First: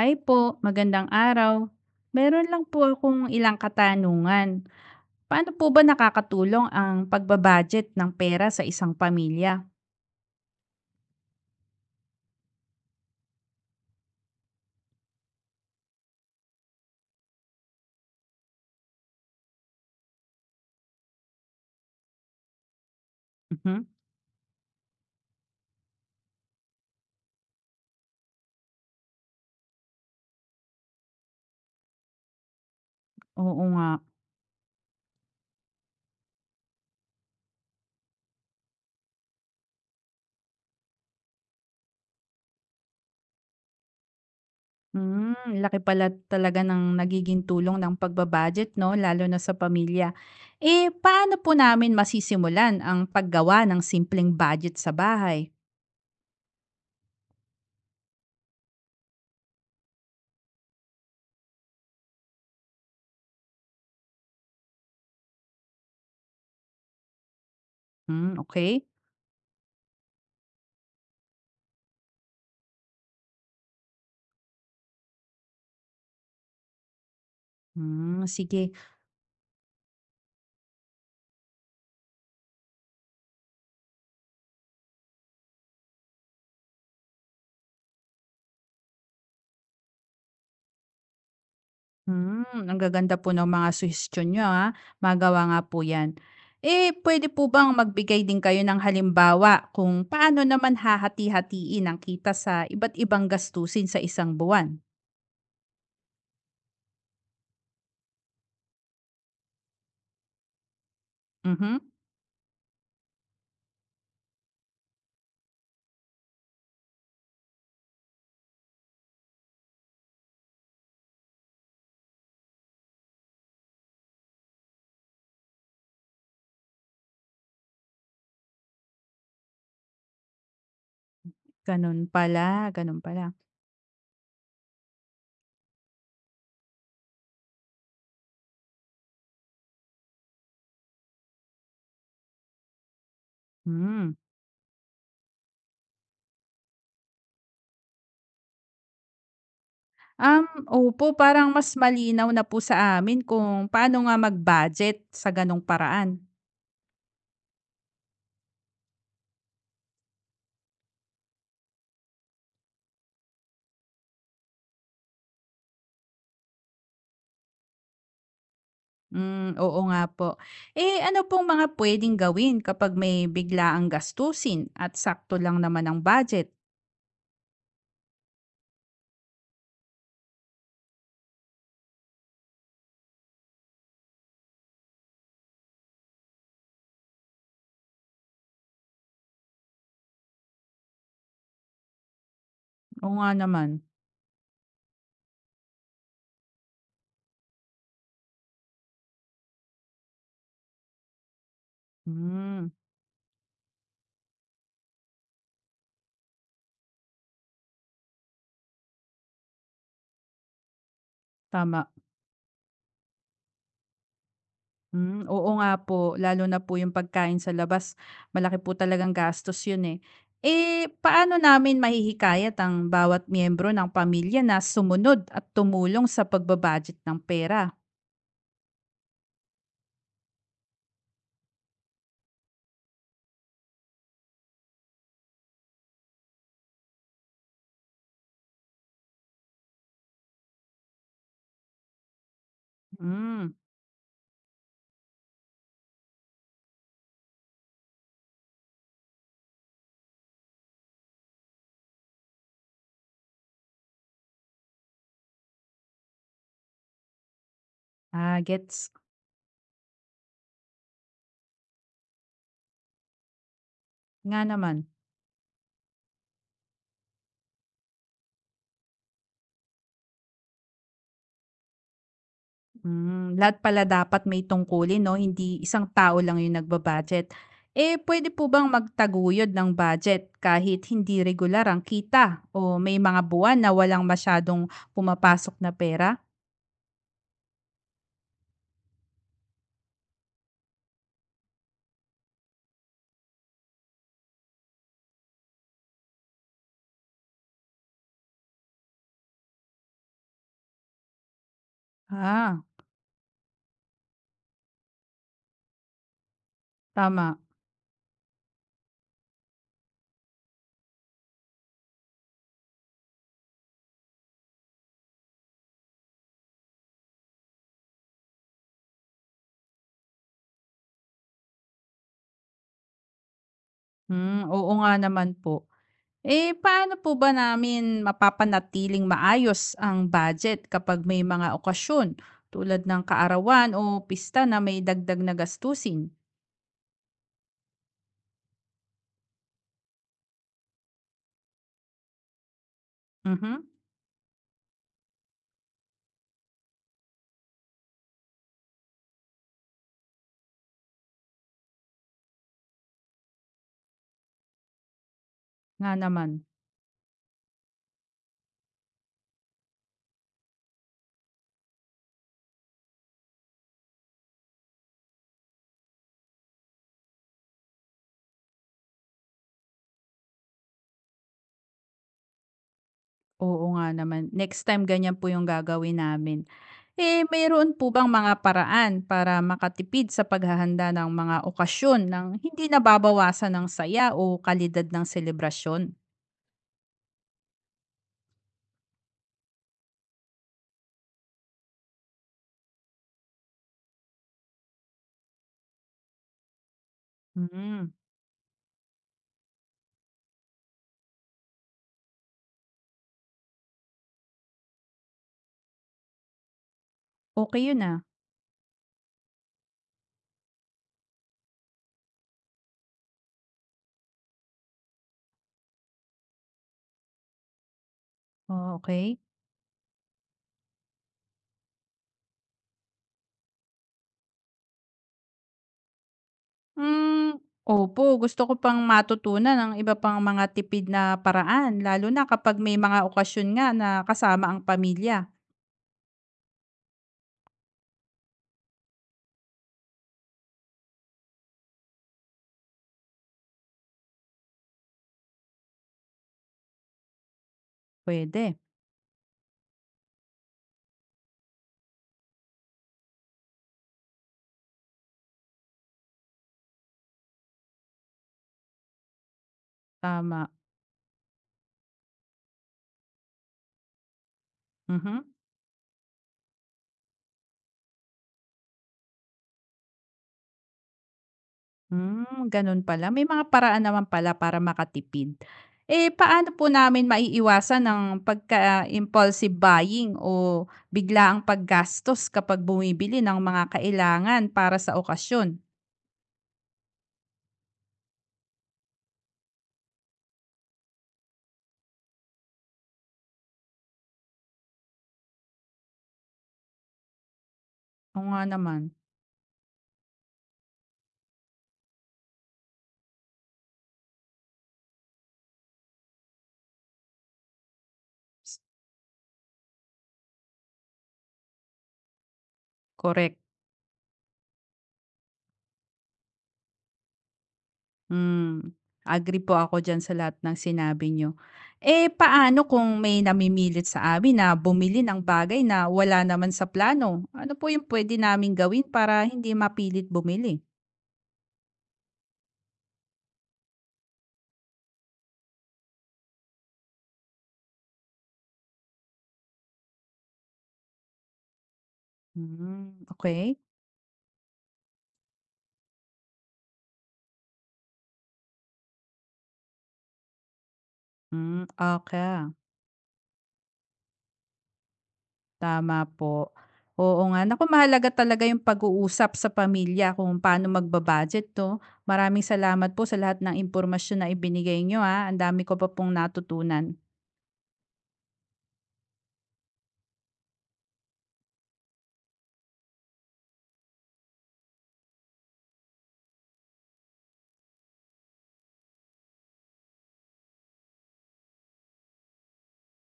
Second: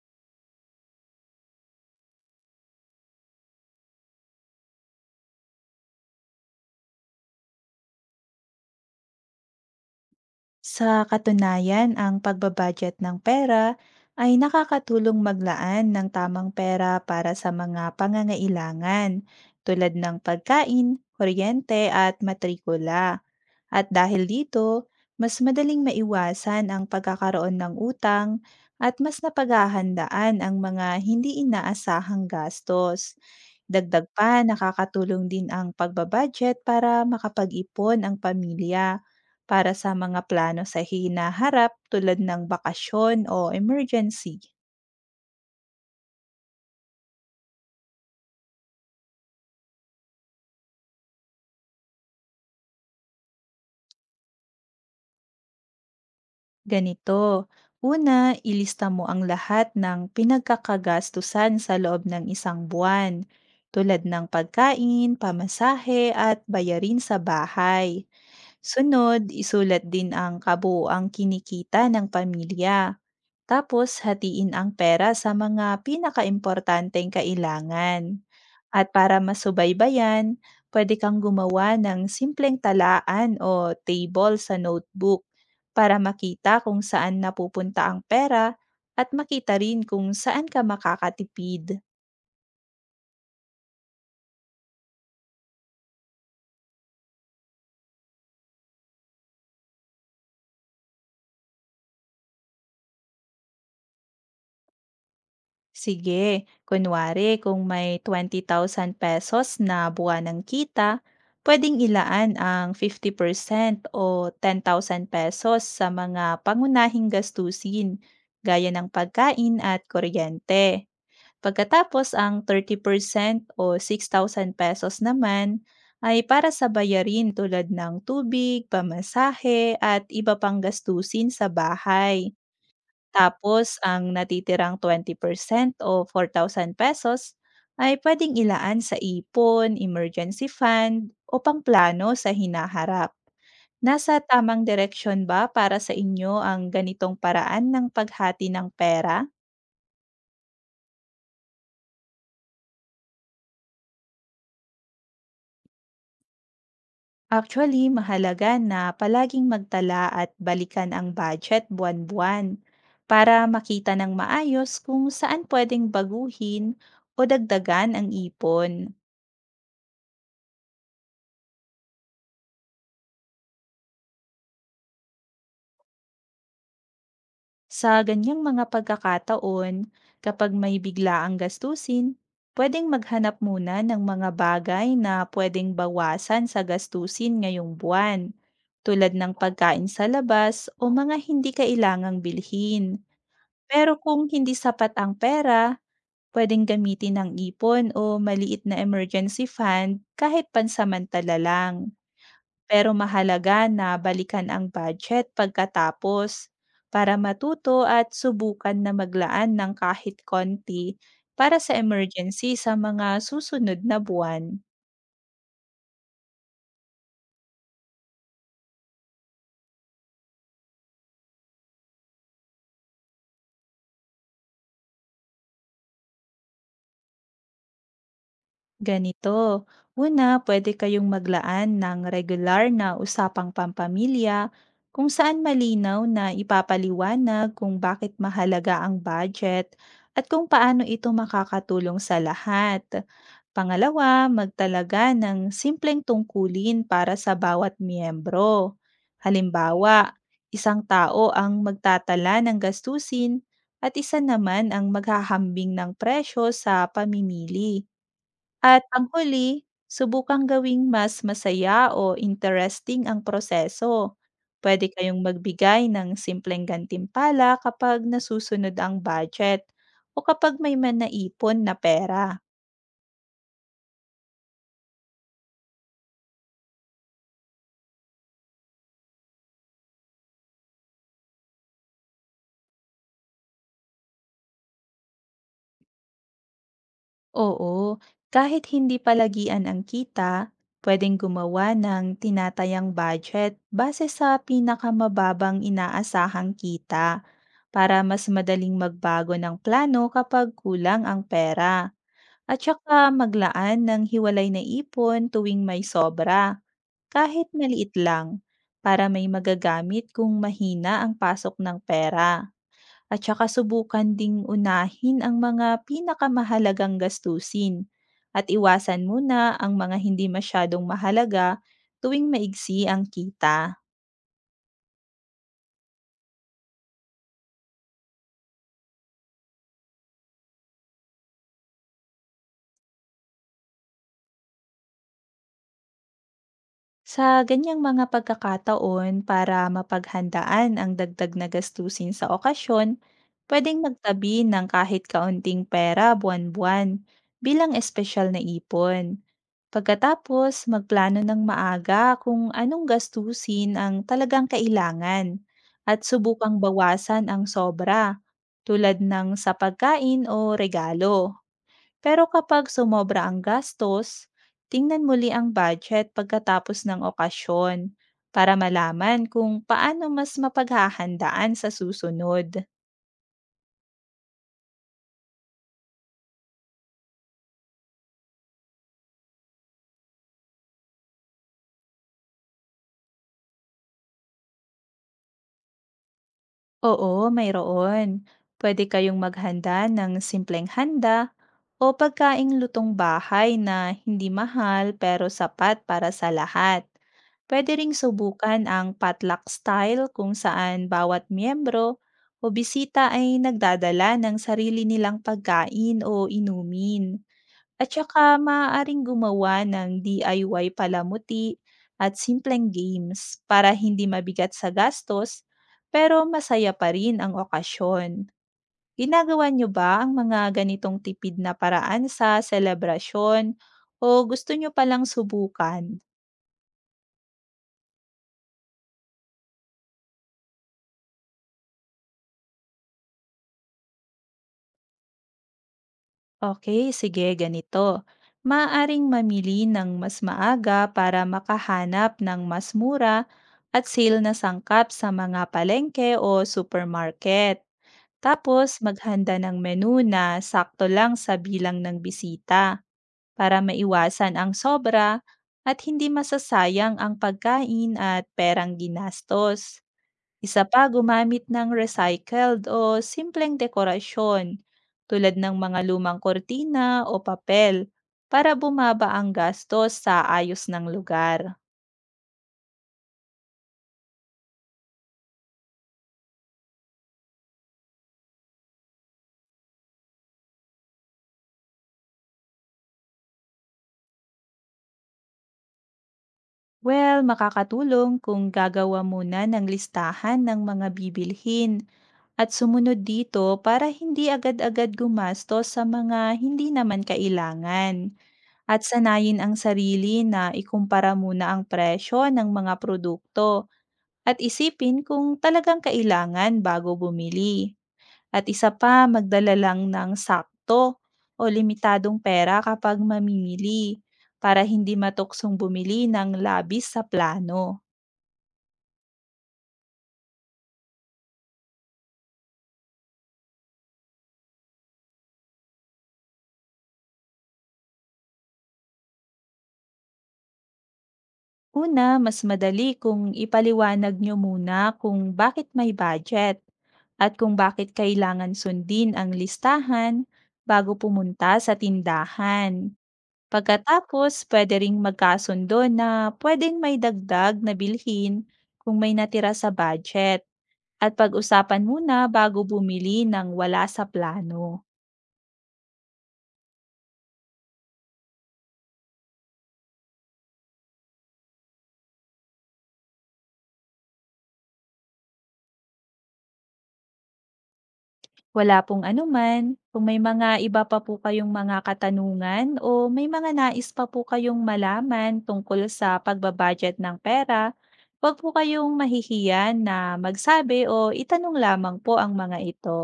Hi po, magandang araw. Meron lang po akong ilang katanungan. Paano po ba nakakatulong ang pagbabudget ng pera sa isang pamilya? Sa katunayan, ang pagbabudget ng pera ay nakakatulong maglaan ng tamang pera para sa mga pangangailangan tulad ng pagkain, kuryente at matrikula. Mhm. At dahil dito, mas madaling maiwasan ang pagkakaroon ng utang at mas napaghahandaan ang mga hindi inaasahang gastos. Oo nga. Dagdag pa, nakakatulong din ang pagbabudget para makapag-ipon ang pamilya para sa mga plano sa hinaharap tulad ng bakasyon o emergency. Hmm, laki pala talaga ng nagiging tulong ng pagbabudget, no? Lalo na sa pamilya. Eh, paano po namin masisimulan ang paggawa ng simpleng budget sa bahay? Ganito. Una, ilista mo ang lahat ng pinagkakagastusan sa loob ng isang buwan, tulad ng pagkain, pamasahe at bayarin sa bahay. Hmm, okay. Sunod, isulat din ang kabuuang kinikita ng pamilya. Tapos, hatiin ang pera sa mga pinakaimportanteng kailangan. Hmm, sige. At para masubaybayan, pwede kang gumawa ng simpleng talaan o table sa notebook para makita kung saan napupunta ang pera at makita rin kung saan ka makakatipid. Hmm, ang gaganda po ng mga suhestiyon niyo, ah. Magawa nga po 'yan. Eh, pwede po bang magbigay din kayo ng halimbawa kung paano naman hahati-hatiin ang kita sa iba't ibang gastusin sa isang buwan? Sige, kunwari kung may ₱20,000 na buwanang kita, Mhm, pwedeng ilaan ang 50% o ₱10,000 sa mga pangunahing gastusin gaya ng pagkain at kuryente. Pagkatapos, ang 30% o ₱6,000 naman ay para sa bayarin tulad ng tubig, pamasahe at iba pang gastusin sa gano'n bahay. pala, gano'n pala. Tapos, ang natitirang 20% o ₱4,000 ay pwedeng ilaan sa ipon, emergency fund o pangplano sa hinaharap. Nasa Hmm, tamang direksyon ba para sa inyo ang ganitong paraan ng paghati ng pera? um, opo, parang mas malinaw na po sa amin kung paano nga mag-budget sa gano'ng paraan. Actually, mahalaga na palaging magtala at balikan ang budget buwan-buwan para makita ng maayos kung saan pwedeng baguhin o dagdagan ang ipon. Hmm, oo nga po. Eh, ano pong mga puwedeng gawin kapag may bigla ang gastusin at sakto lang naman ang budget? Sa ganyang mga pagkakataon, kapag may biglaang gastusin, pwedeng maghanap muna ng mga bagay na pwedeng bawasan sa gastusin ngayong buwan, tulad ng pagkain sa labas o mga hindi kailangang bilhin. Oo nga naman. Pero kung hindi sapat ang pera, pwedeng gamitin ng ipon o maliit na emergency fund kahit pansamantala lang. Hmm, Pero mahalaga na balikan ang budget pagkatapos para matuto at subukan na maglaan ng kahit konti para sa tama. emergency sa mga susunod na buwan. Hmm, oo nga po, lalo na po yung pagkain sa labas, malaki po talagang gastos yun eh. Eh, paano namin mahihikayat ang bawat miyembro ng pamilya na sumunod at tumulong sa pagba ng pera? Ganito, una, pwede kayong maglaan ng regular na usapang pampamilya kung saan malinaw na ipapaliwanag kung bakit mahalaga ang budget at kung paano ito makakatulong sa lahat. Hmm, Pangalawa, magtalaga ng simpleng tungkulin para sa bawat miyembro. Halimbawa, isang tao ang magtatala ng gastusin at isa naman ang maghahambing ng presyo sa pamimili. ah, At gets. panghuli, subukang gawing mas masaya o interesting ang proseso. Nga naman. Pwede kayong magbigay ng simpleng gantimpala kapag nasusunod ang budget o kapag may manaipon na pera. Hmm, lahat pala dapat may tungkulin 'no, hindi isang tao lang yung nagbabudget. Eh, pwede po bang magtaguyod ng budget kahit hindi regular ang kita o may mga buwan na walang masyadong pumapasok na pera? Oo, kahit hindi palagian ang kita, pwedeng gumawa ng tinatayang budget base sa pinakamababang inaasahang kita para mas madaling magbago ng plano kapag kulang ang pera. At Ah, saka maglaan ng hiwalay na ipon tuwing may sobra, tama. kahit maliit lang, para may magagamit kung mahina ang pasok ng pera. At saka subukan ding unahin ang mga pinakamahalagang gastusin at iwasan muna ang mga hindi masyadong mahalaga tuwing maigsi ang kita. Hmm, oo nga naman po. Eh, paano po ba namin mapapanatiling maayos ang budget kapag may mga okasyon tulad ng kaarawan o pista na may dagdag na gastusin? Sa ganyang mga pagkakataon, para mapaghandaan ang dagdag na gastusin sa okasyon, Mhm, pwedeng magtabi ng kahit kaunting pera buwan-buwan bilang espesyal na ipon. Pagkatapos, magplano ng maaga kung anong gastusin ang talagang kailangan nga at naman. subukang bawasan ang sobra, tulad ng sa pagkain o regalo. Pero kapag sumobra ang gastos, tingnan muli ang budget pagkatapos ng okasyon para malaman kung paano mas mapaghahandaan sa susunod. Oo nga naman. Next time ganyan po yung gagawin namin. Eh, mayroon po bang mga paraan para makatipid sa paghahanda ng mga okasyon ng hindi nababawasan ng saya o kalidad ng selebrasyon? Oo, mayroon. Pwede kayong maghanda ng simpleng handa o pagkaing lutong bahay na hindi mahal pero sapat para sa lahat. Pwede Hmm, ring subukan ang potluck style kung saan bawat miyembro o bisita ay nagdadala ng sarili nilang pagkain o inumin. okey yun, At ah. saka maaaring gumawa ng DIY palamuti at simpleng games para hindi mabigat sa gastos pero masaya pa rin ang okasyon. Oh, okey. Ginagawa niyo ba ang mga ganitong tipid na paraan sa selebrasyon, o gusto niyo palang subukan? Hmm, opo, gusto ko pang matutunan ang iba pang mga tipid na paraan lalo na kapag may mga okasyon nga na kasama ang pamilya. Okay, sige, ganito, maaring mamili ng mas maaga para makahanap ng mas mura at sale na sangkap sa mga palengke o supermarket. Pwede. Tapos, maghanda ng menu na sakto lang sa bilang ng bisita, para maiwasan ang sobra at hindi masasayang ang pagkain at perang ginastos. Tama. Isa pa, gumamit ng recycled o simpleng dekorasyon Mhm. tulad ng mga lumang kortina o papel para bumaba ang gastos sa ayos ng lugar. Hmm, ganun pala. May mga paraan naman pala para makatipid. Eh, paano po namin maiiwasan ng pagka-impulsive buying o bigla ang paggastos kapag bumibili ng mga kailangan para sa okasyon? Well, makakatulong kung gagawa muna ng listahan ng mga bibilhin at sumunod dito para hindi agad-agad gumastos sa mga hindi naman kailangan. Oo nga naman. At sanayin ang sarili na ikumpara muna ang presyo ng mga produkto at isipin kung talagang kailangan bago bumili. At S- isa pa, magdala lang ng sakto o limitadong pera kapag Correct. mamimili para hindi matuksong bumili ng labis sa plano. Hmm. Agree po ako dyan sa lahat ng sinabi nyo. Eh, paano kung may namimilit sa amin na bumili ng bagay na wala naman sa plano? Ano po yung pwede namin gawin para hindi mapilit bumili? Una, mas madali kung ipaliwanag nyo muna kung bakit may budget at kung bakit kailangan sundin ang listahan bago pumunta sa tindahan. Hmm, okay. Pagkatapos, puwede ring magkasundo na puwedeng may dagdag na bilhin kung may natira sa budget at Hmm, pag-usapan muna okay, bago bumili ng wala sa plano. tama po. Oo nga, naku mahalaga talaga yung pag-uusap sa pamilya kung paano magba-budget 'no. Maraming salamat po sa lahat ng impormasyon na ibinigay niyo, ah, ang dami ko pa pong natutunan. Wala pong anuman, kung may mga iba pa po kayong mga katanungan o may mga nais pa po kayong malaman tungkol sa pagbabudget ng pera, huwag po kayong mahihiyan na magsabi o itanong lamang po ang mga ito.